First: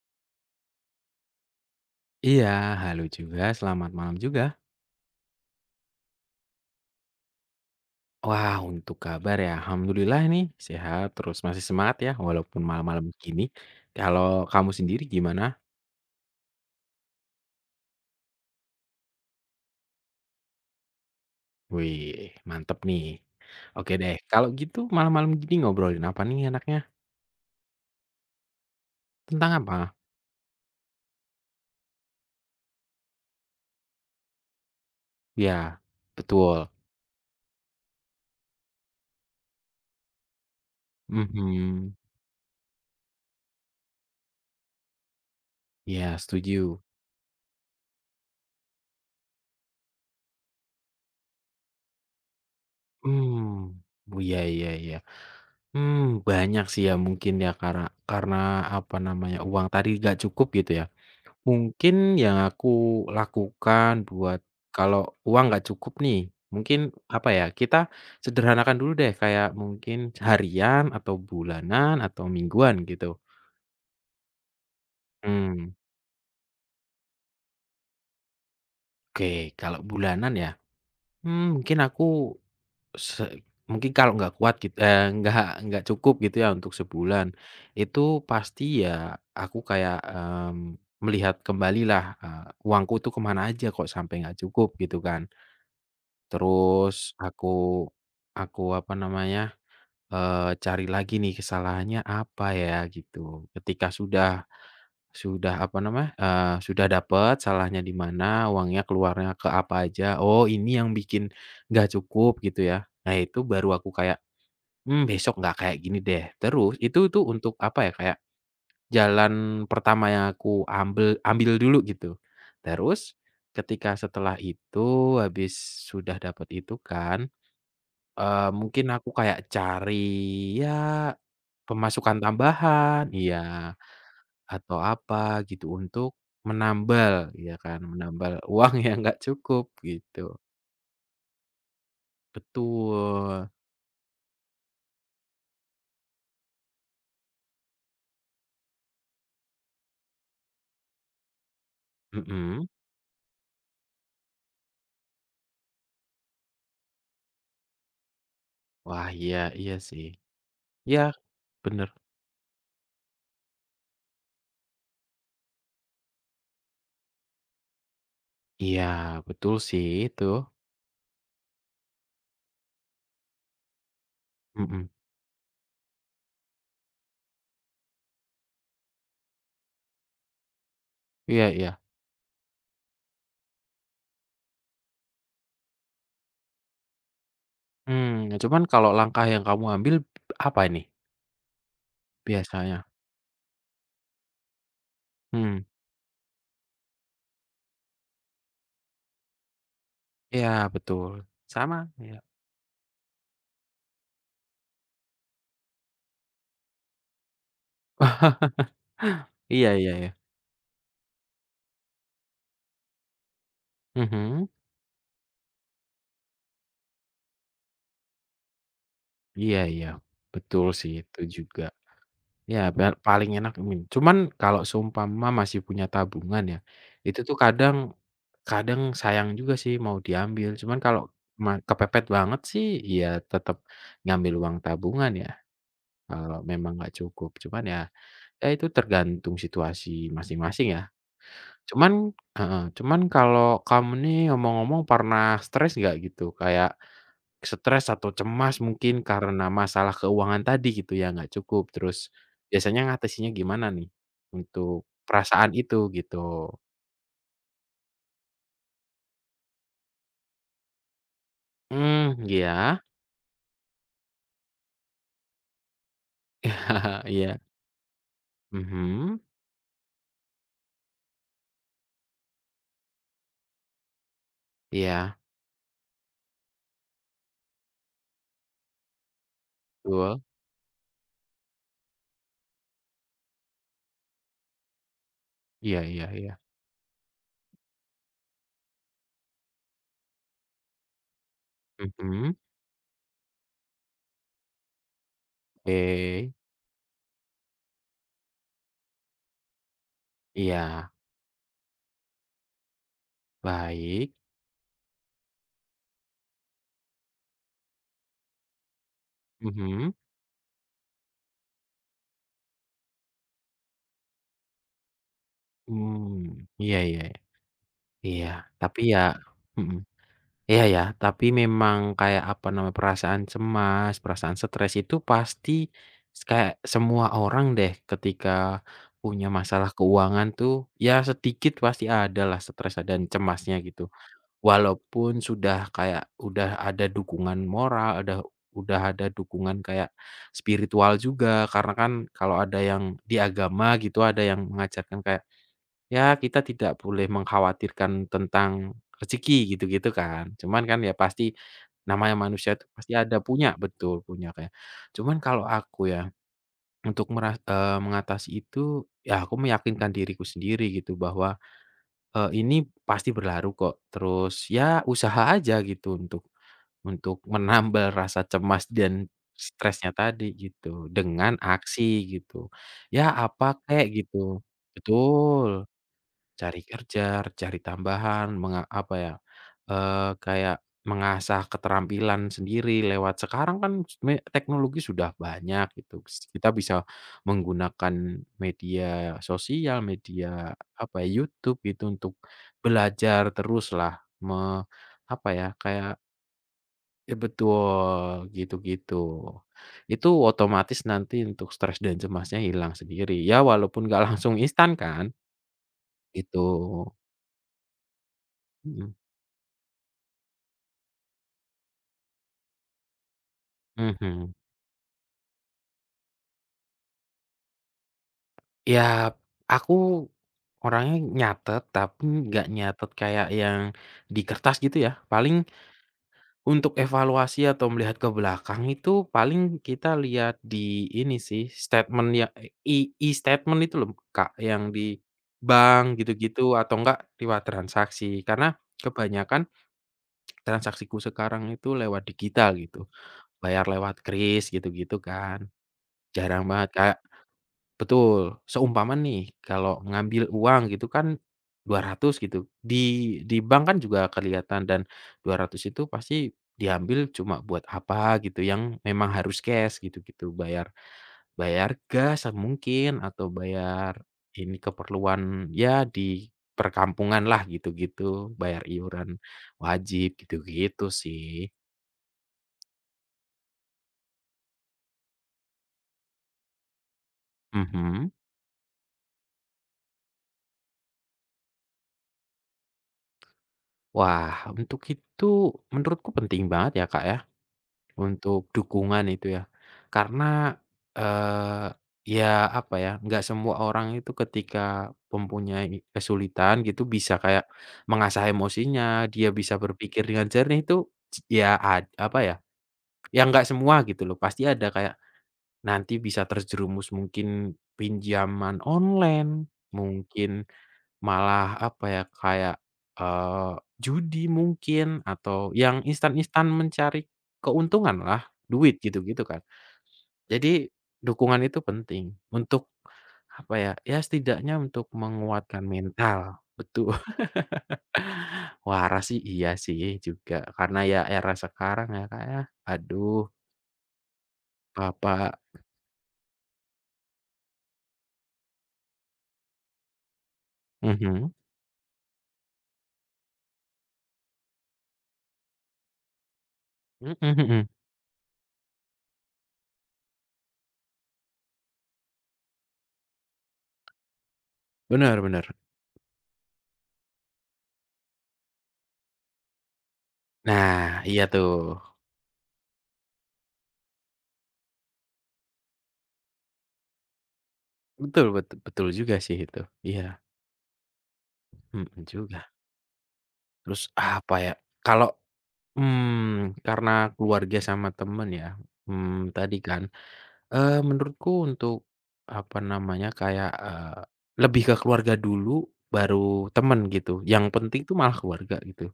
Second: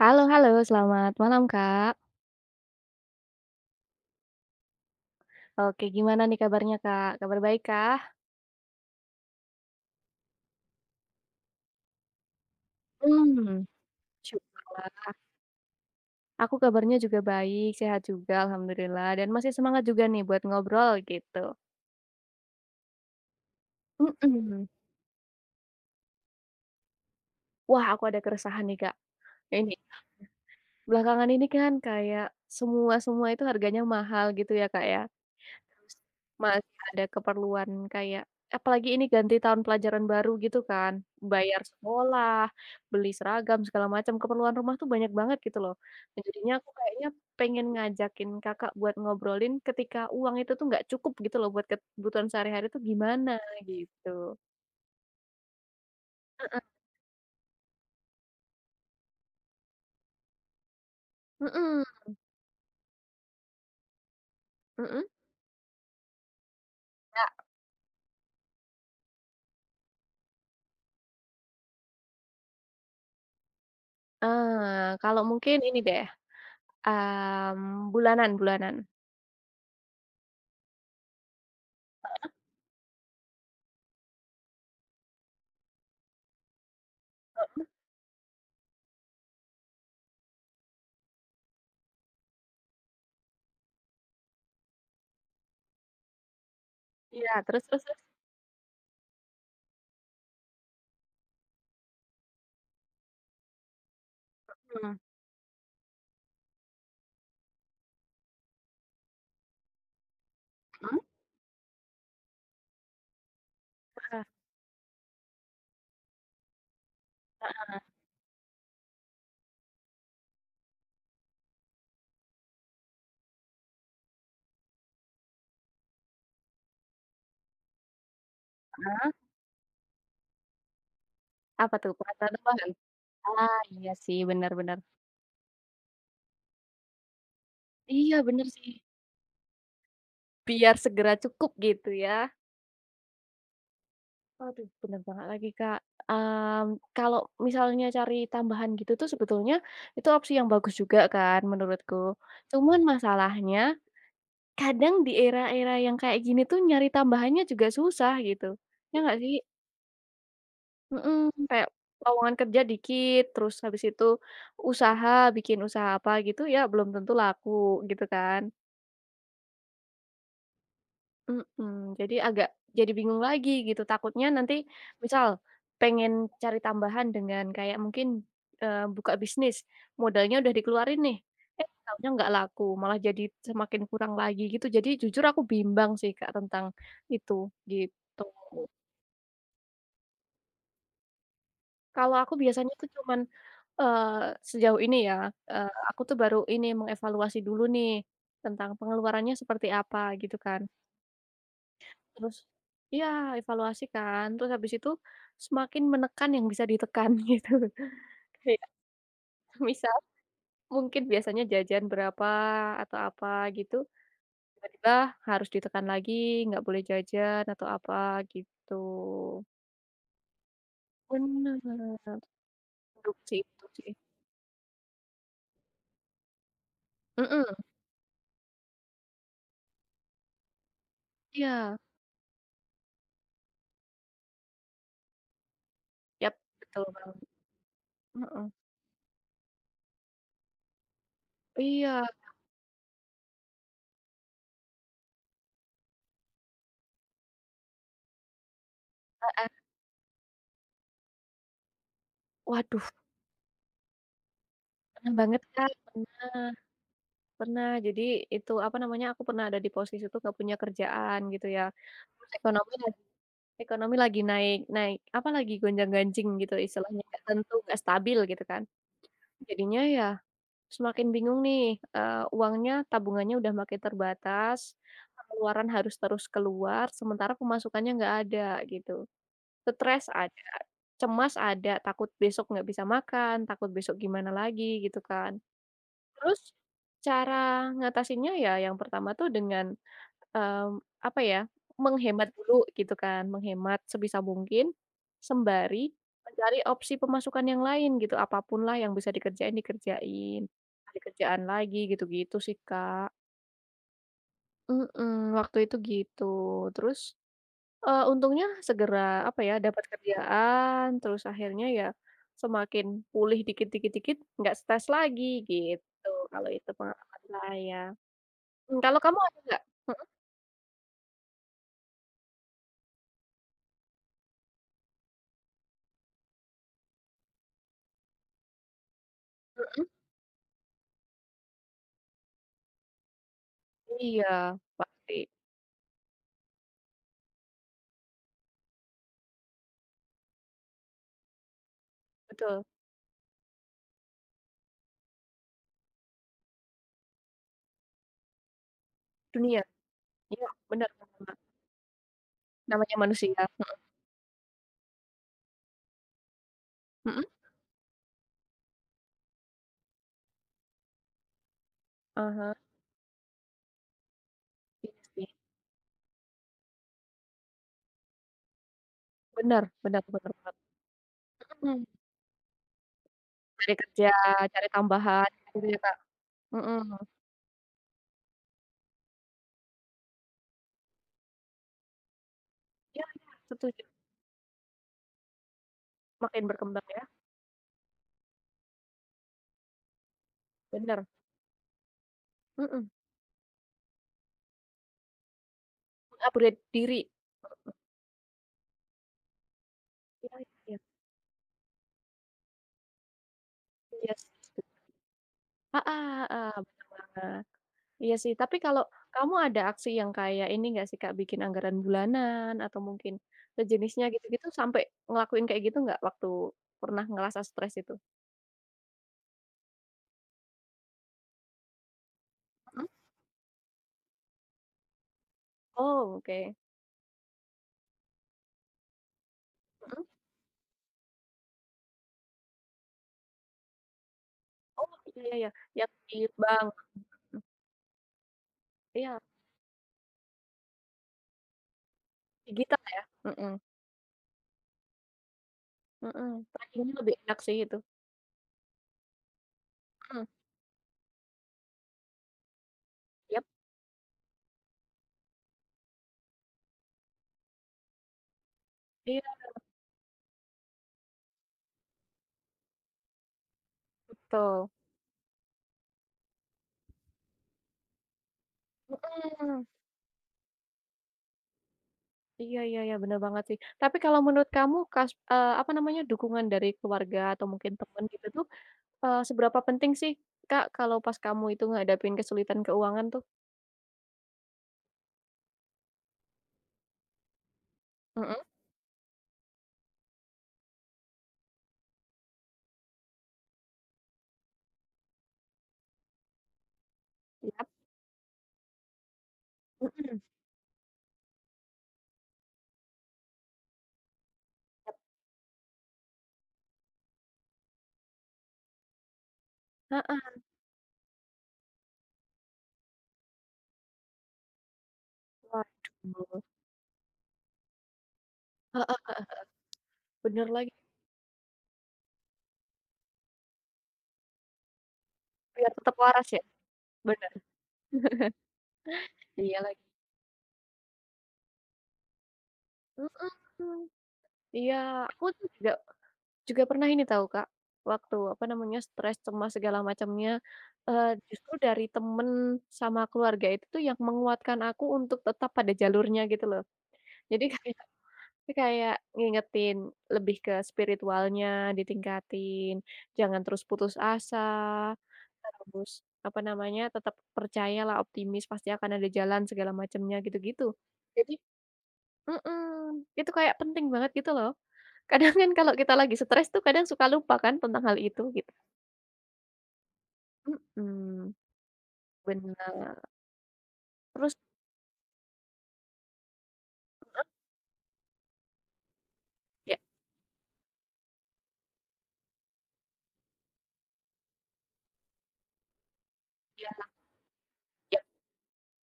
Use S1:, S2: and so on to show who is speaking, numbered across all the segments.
S1: Halo halo, selamat malam, Kak.
S2: Iya, halo juga, selamat malam juga.
S1: Oke, gimana nih kabarnya, Kak? Kabar baik kah?
S2: Wah, untuk kabar ya, alhamdulillah nih sehat, terus masih semangat ya walaupun malam-malam begini.
S1: Mmm,
S2: Kalau kamu sendiri
S1: syukurlah.
S2: gimana?
S1: Aku kabarnya juga baik, sehat juga alhamdulillah dan masih semangat juga nih buat ngobrol gitu.
S2: Wih, mantep nih. Oke deh, kalau
S1: Mhm.
S2: gitu malam-malam gini ngobrolin apa nih enaknya?
S1: Wah, aku ada keresahan nih, Kak.
S2: Tentang
S1: Ini,
S2: apa?
S1: belakangan ini kan kayak semua-semua itu harganya mahal gitu ya, Kak, ya.
S2: Ya, betul.
S1: Masih ada keperluan kayak apalagi ini ganti tahun pelajaran baru gitu kan, bayar
S2: Mhm.
S1: sekolah, beli seragam, segala macam, keperluan rumah tuh banyak banget gitu loh.
S2: Ya,
S1: Nah, jadinya aku
S2: setuju.
S1: kayaknya pengen ngajakin Kakak buat ngobrolin ketika uang itu tuh nggak cukup gitu loh buat kebutuhan sehari-hari tuh gimana
S2: Hmm.
S1: gitu.
S2: Oh, iya iya iya. Hmm.
S1: Heeh,
S2: Banyak sih ya mungkin ya karena apa namanya, uang tadi nggak cukup gitu ya.
S1: mhm,
S2: Mungkin yang aku lakukan buat kalau
S1: mhm,
S2: uang nggak cukup nih, mungkin apa
S1: Kak,
S2: ya, kita sederhanakan dulu deh kayak mungkin harian atau bulanan atau mingguan gitu.
S1: kalau mungkin
S2: Hmm,
S1: ini deh, bulanan bulanan.
S2: oke kalau bulanan ya, mungkin aku se mungkin kalau nggak kuat nggak cukup gitu ya untuk sebulan, itu pasti ya aku kayak, melihat kembalilah, uangku tuh kemana aja kok sampai nggak cukup gitu kan. Terus
S1: Iya, terus terus
S2: aku
S1: terus?
S2: aku apa namanya, cari lagi nih kesalahannya apa ya gitu. Ketika sudah
S1: Mhm,
S2: sudah apa namanya, sudah dapat salahnya di mana, uangnya keluarnya ke apa aja, oh ini yang
S1: mhm,
S2: bikin nggak cukup gitu ya. Nah itu baru aku kayak,
S1: heeh,
S2: Besok nggak kayak gini deh." Terus itu tuh untuk apa ya, kayak jalan pertama yang aku ambil ambil dulu gitu. Terus ketika setelah itu habis sudah dapat itu kan. Mungkin aku
S1: heeh,
S2: kayak cari, ya
S1: apa tuh
S2: pemasukan
S1: penghasilan tambahan?
S2: tambahan,
S1: Ah,
S2: iya,
S1: iya sih, bener bener.
S2: atau apa gitu untuk menambal, ya kan,
S1: Iya,
S2: menambal
S1: bener sih.
S2: uang yang nggak cukup gitu.
S1: Biar segera cukup gitu ya.
S2: Betul,
S1: Waduh, bener banget lagi, Kak. Kalau misalnya cari tambahan gitu tuh sebetulnya itu opsi yang bagus juga kan menurutku.
S2: mhm.
S1: Cuman masalahnya kadang di era-era yang kayak gini tuh nyari tambahannya juga susah gitu. Ya
S2: Wah,
S1: nggak sih?
S2: iya iya sih. Iya,
S1: Mhm, kayak
S2: bener.
S1: lowongan kerja dikit, terus habis itu usaha, bikin usaha apa gitu ya belum tentu laku gitu kan.
S2: Iya, betul sih itu,
S1: Mhm, jadi bingung lagi gitu, takutnya nanti
S2: mhm.
S1: misal pengen cari tambahan dengan kayak mungkin, buka bisnis, modalnya udah dikeluarin nih,
S2: Iya
S1: eh
S2: iya.
S1: taunya nggak laku, malah jadi semakin kurang lagi gitu. Jadi jujur aku bimbang sih Kak tentang itu, gitu.
S2: Cuman kalau langkah yang kamu ambil apa ini
S1: Kalau aku biasanya
S2: biasanya?
S1: tuh cuman, eee, sejauh ini ya,
S2: Mmm,
S1: aku tuh baru ini mengevaluasi dulu nih, tentang pengeluarannya seperti apa gitu
S2: iya
S1: kan.
S2: betul, sama, iya.
S1: Terus iya evaluasi kan, terus habis itu semakin menekan yang bisa ditekan gitu. Kayak
S2: Iya iya
S1: misal
S2: iya.
S1: mungkin biasanya jajan berapa atau apa gitu,
S2: Mhm.
S1: tiba-tiba harus ditekan lagi, nggak boleh jajan atau apa gitu.
S2: Iya iya, betul sih itu juga.
S1: Bener,
S2: Ya paling
S1: induksi
S2: enak
S1: itu
S2: mie.
S1: sih.
S2: Cuman kalau seumpama masih punya tabungan ya, itu tuh
S1: Mhm,
S2: kadang kadang sayang juga sih mau diambil, cuman kalau
S1: iya,
S2: kepepet banget sih ya tetap ngambil uang tabungan ya,
S1: yap,
S2: kalau memang
S1: betul
S2: nggak
S1: banget,
S2: cukup. Cuman ya,
S1: heeh.
S2: ya itu tergantung situasi masing-masing ya. Cuman
S1: Iya,
S2: heeh, cuman kalau kamu nih ngomong-ngomong pernah stres nggak gitu? Kayak stres atau cemas mungkin karena
S1: heeh,
S2: masalah keuangan tadi gitu ya, nggak cukup, terus biasanya
S1: waduh
S2: ngatasinnya gimana nih untuk
S1: pernah banget,
S2: perasaan
S1: Kak,
S2: itu gitu?
S1: pernah pernah. Jadi itu, apa namanya, aku pernah ada di posisi itu nggak punya kerjaan gitu ya.
S2: Mmm,
S1: Ekonomi
S2: iya.
S1: lagi ekonomi lagi naik naik apa, lagi gonjang-ganjing gitu istilahnya, nggak
S2: Iya.
S1: tentu, nggak stabil gitu kan.
S2: Mhm.
S1: Jadinya ya semakin bingung nih, uangnya tabungannya udah makin terbatas,
S2: Iya,
S1: pengeluaran harus terus keluar, sementara pemasukannya nggak ada gitu. Stres
S2: betul.
S1: ada, cemas ada, takut besok nggak bisa makan, takut besok gimana lagi gitu kan.
S2: Iya iya iya.
S1: Terus cara ngatasinnya ya yang pertama tuh dengan Mmm, apa ya, menghemat
S2: Mhm.
S1: dulu gitu kan, menghemat sebisa mungkin, sembari
S2: Oke.
S1: mencari opsi pemasukan yang lain gitu, apapun lah yang bisa dikerjain, dikerjain,
S2: Iya,
S1: cari kerjaan lagi gitu-gitu sih, Kak.
S2: baik.
S1: Mhm, waktu itu gitu. Terus, untungnya segera apa ya, dapat
S2: Mhm.
S1: kerjaan, terus akhirnya ya semakin pulih dikit-dikit dikit, dikit, nggak stres lagi gitu, kalau
S2: Mmm,
S1: itu
S2: iya iya iya.
S1: pengalaman saya.
S2: Iya, tapi
S1: Mmm, kalau
S2: ya
S1: kamu ada nggak?
S2: mhm.
S1: Mhm
S2: Iya ya, tapi memang kayak apa namanya, perasaan cemas, perasaan stres itu pasti kayak semua orang deh ketika punya masalah
S1: mhm.
S2: keuangan tuh, ya sedikit pasti ada lah stres dan cemasnya gitu.
S1: Iya,
S2: Walaupun
S1: pasti.
S2: sudah kayak udah ada dukungan moral, udah ada dukungan kayak spiritual juga, karena kan kalau ada
S1: Betul,
S2: yang di agama gitu, ada yang mengajarkan kayak ya kita tidak boleh mengkhawatirkan tentang rezeki
S1: dunia.
S2: gitu-gitu kan.
S1: Iya,
S2: Cuman kan
S1: bener
S2: ya pasti
S1: bener.
S2: namanya manusia itu pasti
S1: Namanya
S2: ada
S1: manusia.
S2: punya
S1: Mhm,
S2: betul, punya Kak, ya. Cuman kalau aku ya untuk
S1: mhm?
S2: mengatasi itu ya aku meyakinkan diriku sendiri gitu bahwa,
S1: Ah hah,
S2: ini pasti berlalu kok. Terus ya
S1: iya
S2: usaha
S1: sih.
S2: aja gitu untuk menambal rasa cemas dan
S1: Bener
S2: stresnya
S1: bener
S2: tadi
S1: bener banget.
S2: gitu dengan
S1: Mhm,
S2: aksi gitu. Ya apa
S1: cari
S2: kek
S1: kerja,
S2: gitu.
S1: cari tambahan gitu
S2: Betul.
S1: ya, Kak?
S2: Cari
S1: Mhm.
S2: kerja, cari tambahan, apa ya, kayak mengasah keterampilan sendiri
S1: Iya
S2: lewat
S1: iya,
S2: sekarang kan
S1: setuju.
S2: sebenarnya teknologi sudah banyak gitu,
S1: Makin
S2: kita bisa
S1: berkembang ya,
S2: menggunakan media sosial, media apa
S1: bener.
S2: ya, YouTube gitu untuk
S1: Mhm,
S2: belajar teruslah me apa ya, kayak
S1: meng-upgrade diri.
S2: ya betul, gitu-gitu. Itu
S1: Iya iya,
S2: otomatis nanti untuk stres dan cemasnya hilang sendiri, ya walaupun nggak
S1: iya
S2: langsung
S1: sih.
S2: instan kan,
S1: Heeh
S2: gitu.
S1: heeh, bener banget. Iya sih, tapi kalau
S2: Mhm.
S1: kamu ada aksi yang kayak ini nggak sih, Kak, bikin anggaran bulanan atau mungkin sejenisnya
S2: Mhm.
S1: gitu-gitu sampai ngelakuin kayak gitu nggak waktu pernah ngerasa stres itu?
S2: Ya, aku orangnya nyatet, tapi nggak nyatet kayak yang di kertas gitu ya. Paling
S1: Oh, oke.
S2: untuk evaluasi atau melihat ke belakang itu paling kita
S1: Mhm.
S2: lihat di ini sih, statement ya e statement itu loh, Kak, yang
S1: Oh,
S2: di
S1: iya iya iya, yang
S2: bank
S1: di
S2: gitu-gitu
S1: bank,
S2: atau enggak lewat transaksi. Karena
S1: iya,
S2: kebanyakan transaksiku sekarang itu lewat
S1: di
S2: digital
S1: gitar
S2: gitu,
S1: ya? Mhm,
S2: bayar lewat kris gitu-gitu kan.
S1: mhm,
S2: Jarang banget
S1: trackingnya
S2: kayak
S1: lebih enak sih itu.
S2: betul. Seumpama nih, kalau
S1: Mhm,
S2: ngambil uang gitu kan, 200 gitu, di
S1: yap,
S2: bank kan juga kelihatan dan 200 itu pasti diambil cuma buat apa gitu, yang memang
S1: iya
S2: harus cash gitu-gitu, bayar bayar gas mungkin atau bayar ini
S1: betul.
S2: keperluan ya di perkampungan lah gitu-gitu, bayar iuran
S1: Mhm,
S2: wajib gitu-gitu sih.
S1: iya iya iya, bener banget sih. Tapi kalau menurut kamu kas apa namanya, dukungan dari keluarga atau mungkin temen
S2: Mhm.
S1: gitu tuh, seberapa penting sih, Kak, kalau pas kamu itu ngadapin kesulitan keuangan tuh?
S2: Wah, untuk itu menurutku penting banget ya, Kak, ya.
S1: Mhm,
S2: Untuk dukungan itu ya. Karena, eee, ya apa ya, nggak semua orang itu ketika mempunyai kesulitan gitu bisa kayak
S1: yap,
S2: mengasah emosinya, dia bisa berpikir
S1: mhm,
S2: dengan jernih itu ya apa ya, ya nggak semua gitu loh. Pasti ada kayak
S1: yap,
S2: nanti bisa terjerumus mungkin pinjaman online,
S1: heeh,
S2: mungkin malah apa ya, kayak, judi mungkin atau yang
S1: waduh,
S2: instan-instan mencari keuntungan lah duit
S1: heeh,
S2: gitu-gitu kan.
S1: bener lagi,
S2: Jadi dukungan itu penting untuk apa ya, ya setidaknya untuk menguatkan
S1: biar tetap waras
S2: mental,
S1: ya?
S2: betul.
S1: Bener.
S2: Waras sih iya
S1: Iya
S2: sih
S1: lagi,
S2: juga, karena ya era sekarang ya, Kak, ya. Aduh,
S1: mhm. Iya, aku
S2: Bapak
S1: tuh juga juga pernah ini tahu, Kak, waktu, apa namanya, stres, cemas, segala macamnya, eee,
S2: mhm,
S1: justru dari temen sama keluarga itu tuh yang menguatkan aku untuk tetap pada jalurnya gitu loh.
S2: mhm
S1: Jadi
S2: mhm,
S1: kayak kayak ngingetin lebih ke spiritualnya ditingkatin, jangan terus putus asa,
S2: bener bener.
S1: terus, apa namanya, tetap percayalah, optimis, pasti akan ada jalan segala macamnya, gitu-gitu.
S2: Nah, iya
S1: Jadi
S2: tuh.
S1: mhm, itu kayak penting banget gitu loh. Kadang kan kalau kita lagi stres tuh kadang suka lupa kan tentang hal itu
S2: Betul
S1: gitu.
S2: betul betul juga sih itu, iya,
S1: Mhm,
S2: mhm juga.
S1: bener.
S2: Terus apa
S1: Terus
S2: ya, kalau, karena keluarga sama temen ya, tadi
S1: ya
S2: kan, menurutku untuk, apa namanya, kayak, lebih ke keluarga dulu, baru
S1: iya
S2: temen gitu, yang penting tuh
S1: iya
S2: malah keluarga gitu,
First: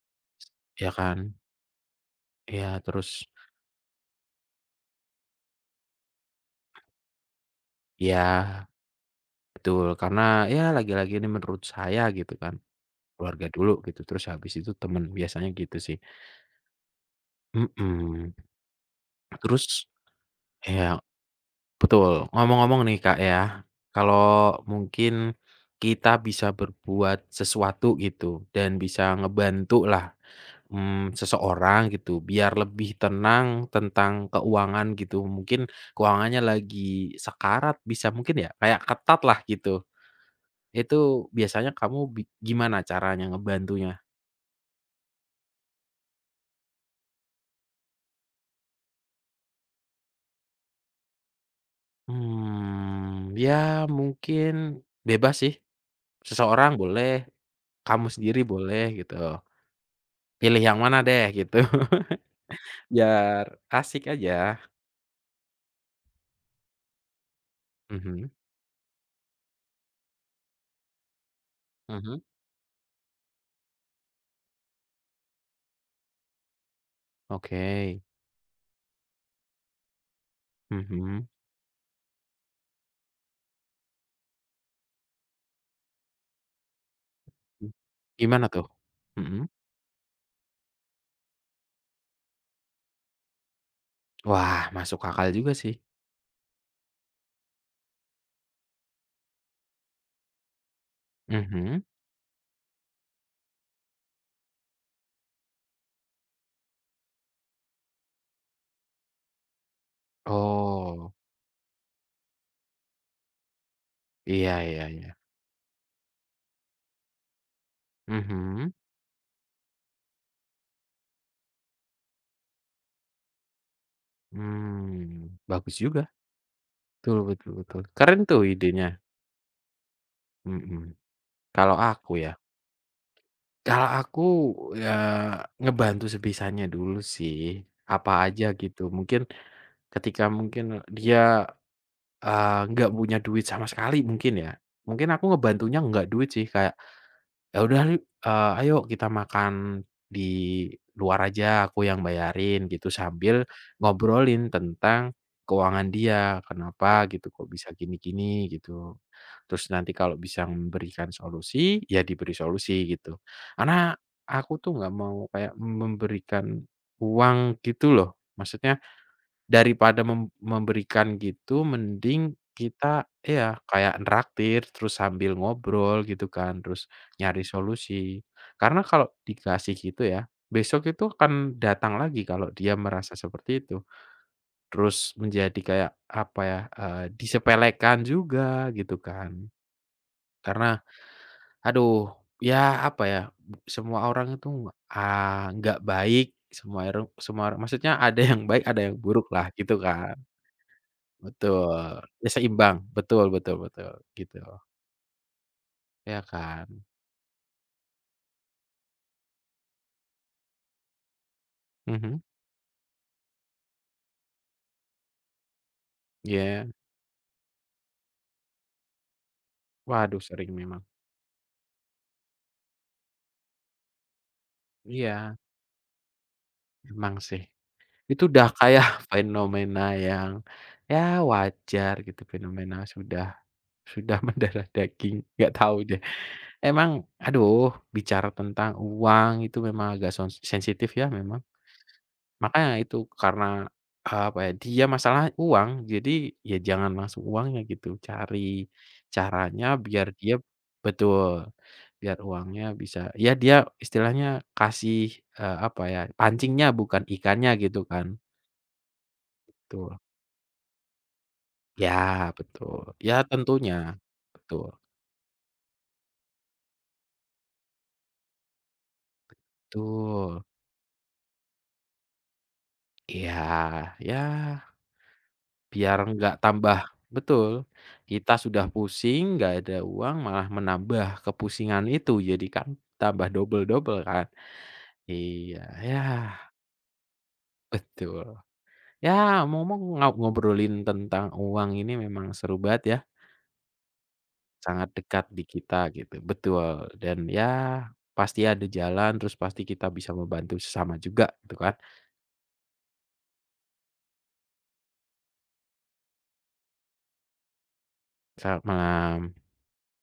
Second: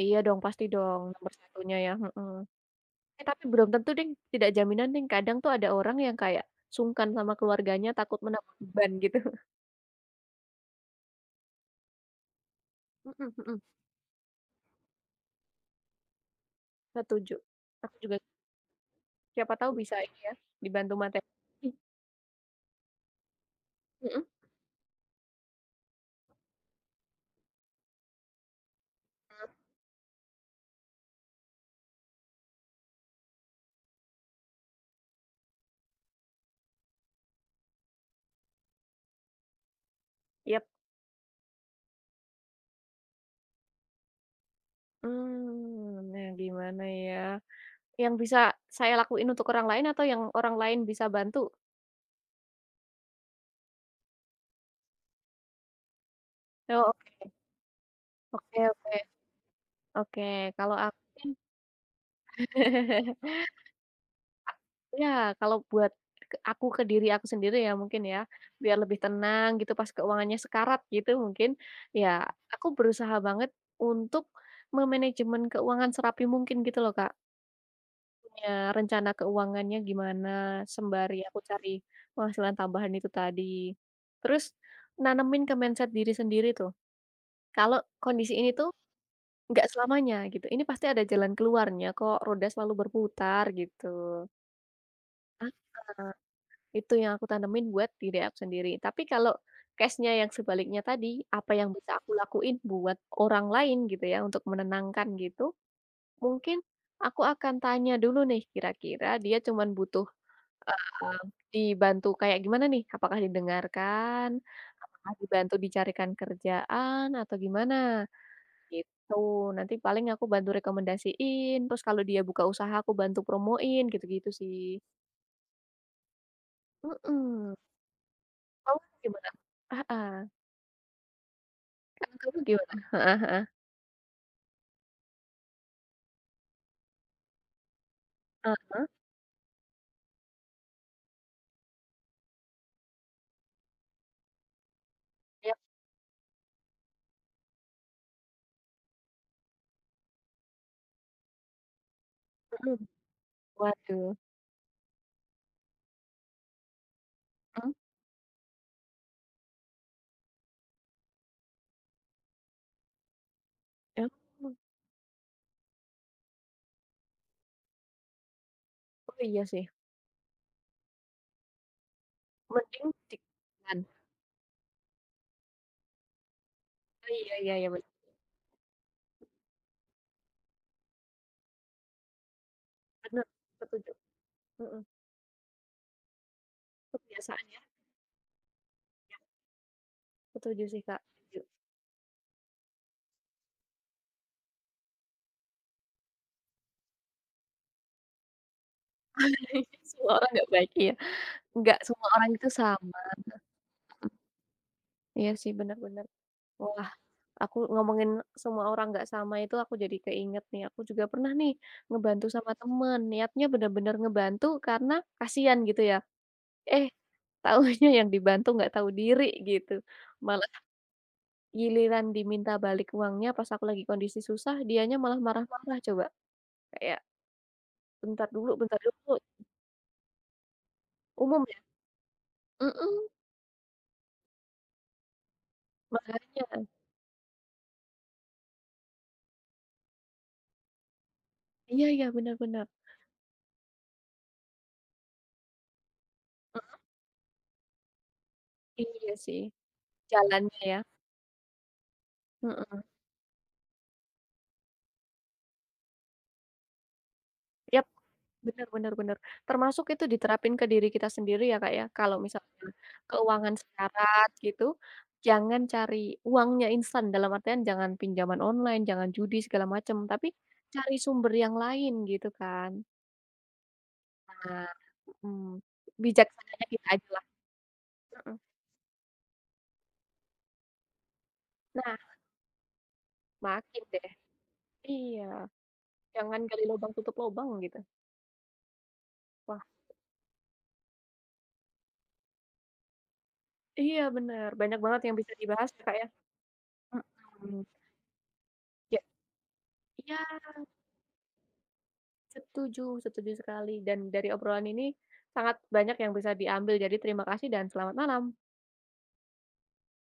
S1: iya dong pasti
S2: ya
S1: dong
S2: kan?
S1: nomor satunya ya, mhm.
S2: Ya
S1: Eh,
S2: terus
S1: tapi belum tentu deng, tidak jaminan deng, kadang tuh ada orang yang kayak sungkan sama keluarganya takut
S2: ya
S1: menambah beban gitu.
S2: betul, karena ya lagi-lagi ini menurut saya gitu kan,
S1: Mhm
S2: keluarga
S1: mhm.
S2: dulu gitu, terus habis itu temen, biasanya gitu sih,
S1: Setuju. Aku juga
S2: mhm,
S1: siapa tahu
S2: terus
S1: bisa ini ya dibantu
S2: ya
S1: materi.
S2: betul. Ngomong-ngomong nih Kak ya,
S1: Mhm,
S2: kalau mungkin kita bisa berbuat sesuatu gitu dan bisa ngebantulah, seseorang gitu biar lebih tenang tentang keuangan gitu, mungkin keuangannya lagi sekarat bisa mungkin ya, kayak ketat lah gitu.
S1: yap.
S2: Itu biasanya kamu gimana caranya ngebantunya?
S1: Mmm, nah gimana ya, yang bisa saya lakuin untuk orang lain atau yang orang lain bisa bantu?
S2: Ya mungkin bebas sih, seseorang
S1: Oh,
S2: boleh,
S1: oke.
S2: kamu sendiri
S1: Oke
S2: boleh
S1: oke
S2: gitu.
S1: oke.
S2: Pilih
S1: Kalau
S2: yang
S1: aku
S2: mana deh
S1: mungkin
S2: gitu. Biar asik aja.
S1: iya, kalau buat ke diri aku sendiri ya mungkin ya,
S2: Mhm
S1: biar lebih tenang gitu pas keuangannya sekarat gitu mungkin, ya
S2: mhm,
S1: aku berusaha banget untuk memanajemen keuangan serapi mungkin gitu loh, Kak.
S2: oke,
S1: Punya rencana keuangannya gimana, sembari
S2: mhm,
S1: aku cari penghasilan tambahan itu tadi. Terus nanemin ke mindset diri sendiri tuh,
S2: mmm,
S1: kalau kondisi
S2: gimana
S1: ini
S2: tuh?
S1: tuh
S2: Mhm,
S1: nggak selamanya gitu, ini pasti ada jalan keluarnya kok, roda selalu berputar gitu.
S2: wah masuk akal juga sih,
S1: Heeh, itu yang aku tanemin buat diri aku sendiri. Tapi kalau case-nya yang sebaliknya tadi, apa yang
S2: mhm,
S1: bisa aku lakuin buat orang lain gitu ya, untuk menenangkan gitu, mungkin aku akan tanya dulu nih kira-kira dia cuman butuh,
S2: oh,
S1: eee, dibantu kayak gimana nih? Apakah didengarkan?
S2: iya iya iya,
S1: Apakah dibantu dicarikan kerjaan? Atau gimana?
S2: mhm,
S1: Gitu, nanti paling aku bantu rekomendasiin, terus kalau dia buka usaha aku bantu promoin, gitu-gitu sih.
S2: bagus juga, betul betul
S1: Mhm,
S2: betul, keren tuh
S1: kamu
S2: idenya,
S1: gimana? Heeh,
S2: mhm, kalau aku
S1: kalau
S2: ya,
S1: kamu gimana? Heeh heeh,
S2: kalau aku, ya ngebantu sebisanya dulu sih, apa aja
S1: eee,
S2: gitu mungkin ketika mungkin dia nggak punya duit sama sekali mungkin ya. Mungkin aku
S1: iya,
S2: ngebantunya nggak duit sih kayak, "Ya udah yuk, ayo kita makan di luar aja, aku yang bayarin,"
S1: mhm,
S2: gitu sambil
S1: waduh,
S2: ngobrolin tentang keuangan dia, kenapa gitu, kok bisa
S1: mhm,
S2: gini-gini gitu. Terus nanti kalau bisa memberikan solusi, ya diberi solusi gitu. Karena
S1: oh
S2: aku tuh nggak mau kayak memberikan uang gitu loh, maksudnya
S1: oh iya sih,
S2: daripada memberikan gitu mending
S1: mending
S2: kita
S1: di
S2: ya
S1: kan,
S2: kayak neraktir terus sambil ngobrol gitu kan, terus
S1: oh iya
S2: nyari
S1: iya iya, bener
S2: solusi. Karena kalau dikasih gitu ya, besok itu akan datang lagi kalau dia merasa
S1: bener,
S2: seperti itu.
S1: setuju, mhm,
S2: Terus menjadi kayak apa ya,
S1: kebiasaan ya,
S2: disepelekan juga gitu kan.
S1: setuju
S2: Karena
S1: sih Kak, setuju.
S2: aduh, ya apa ya, semua orang itu, nggak baik, semua eru semua orang- maksudnya ada yang baik, ada yang buruk lah gitu kan.
S1: Semua orang nggak baik, iya, nggak
S2: Betul,
S1: semua
S2: ya
S1: orang itu
S2: seimbang,
S1: sama,
S2: betul betul betul,
S1: mhm,
S2: gitu,
S1: iya sih, bener bener,
S2: ya kan?
S1: wah aku ngomongin semua orang nggak sama itu aku jadi keinget nih, aku juga pernah nih
S2: Mhm,
S1: ngebantu sama temen, niatnya bener-bener ngebantu karena kasihan gitu ya,
S2: iya,
S1: eh taunya yang dibantu nggak tahu diri gitu.
S2: waduh
S1: Malah
S2: sering memang.
S1: giliran diminta balik uangnya pas aku lagi kondisi susah, dianya malah
S2: Iya,
S1: marah-marah coba, kayak,
S2: emang sih. Itu udah
S1: Bentar
S2: kayak
S1: dulu,"
S2: fenomena yang, ya
S1: umum ya?
S2: wajar gitu, fenomena
S1: Mhm,
S2: sudah mendarah daging, nggak tahu deh.
S1: makanya.
S2: Emang aduh bicara tentang uang itu memang agak sensitif ya memang.
S1: Iya iya, benar-benar.
S2: Makanya itu karena, apa ya, dia masalah uang, jadi ya jangan langsung uangnya gitu, cari
S1: Iya sih,
S2: caranya biar dia
S1: jalannya ya,
S2: betul, biar uangnya
S1: mhm,
S2: bisa ya dia istilahnya kasih, apa ya, pancingnya bukan ikannya gitu
S1: yap.
S2: kan,
S1: Bener bener bener. Termasuk
S2: betul.
S1: itu diterapin ke diri kita sendiri ya, Kak, ya. Kalau
S2: Ya
S1: misalnya
S2: betul, ya
S1: keuangan
S2: tentunya,
S1: syarat gitu,
S2: betul
S1: jangan cari uangnya instan, dalam artian jangan pinjaman online, jangan judi segala macam, tapi
S2: betul.
S1: cari sumber yang lain gitu kan.
S2: Iya, ya
S1: Nah, mhm,
S2: biar nggak
S1: bijaksananya
S2: tambah
S1: kita ajalah.
S2: betul, kita
S1: Heeh.
S2: sudah pusing, nggak ada uang, malah menambah kepusingan
S1: Nah,
S2: itu, jadi kan tambah
S1: makin
S2: double-double
S1: deh
S2: kan.
S1: iya,
S2: Iya, ya
S1: jangan gali lubang tutup lubang gitu.
S2: betul. Ya
S1: Wah,
S2: ngomong-ngomong ngobrolin tentang uang ini memang seru banget ya,
S1: iya benar banyak
S2: sangat
S1: banget yang
S2: dekat
S1: bisa
S2: di
S1: dibahas ya,
S2: kita
S1: Kak, ya.
S2: gitu, betul. Dan
S1: Mhm,
S2: ya pasti ada
S1: ja
S2: jalan, terus pasti kita bisa
S1: iya.
S2: membantu sesama juga gitu kan.
S1: Setuju setuju sekali, dan dari obrolan ini sangat banyak yang bisa diambil, jadi terima kasih dan selamat malam.
S2: Selamat malam.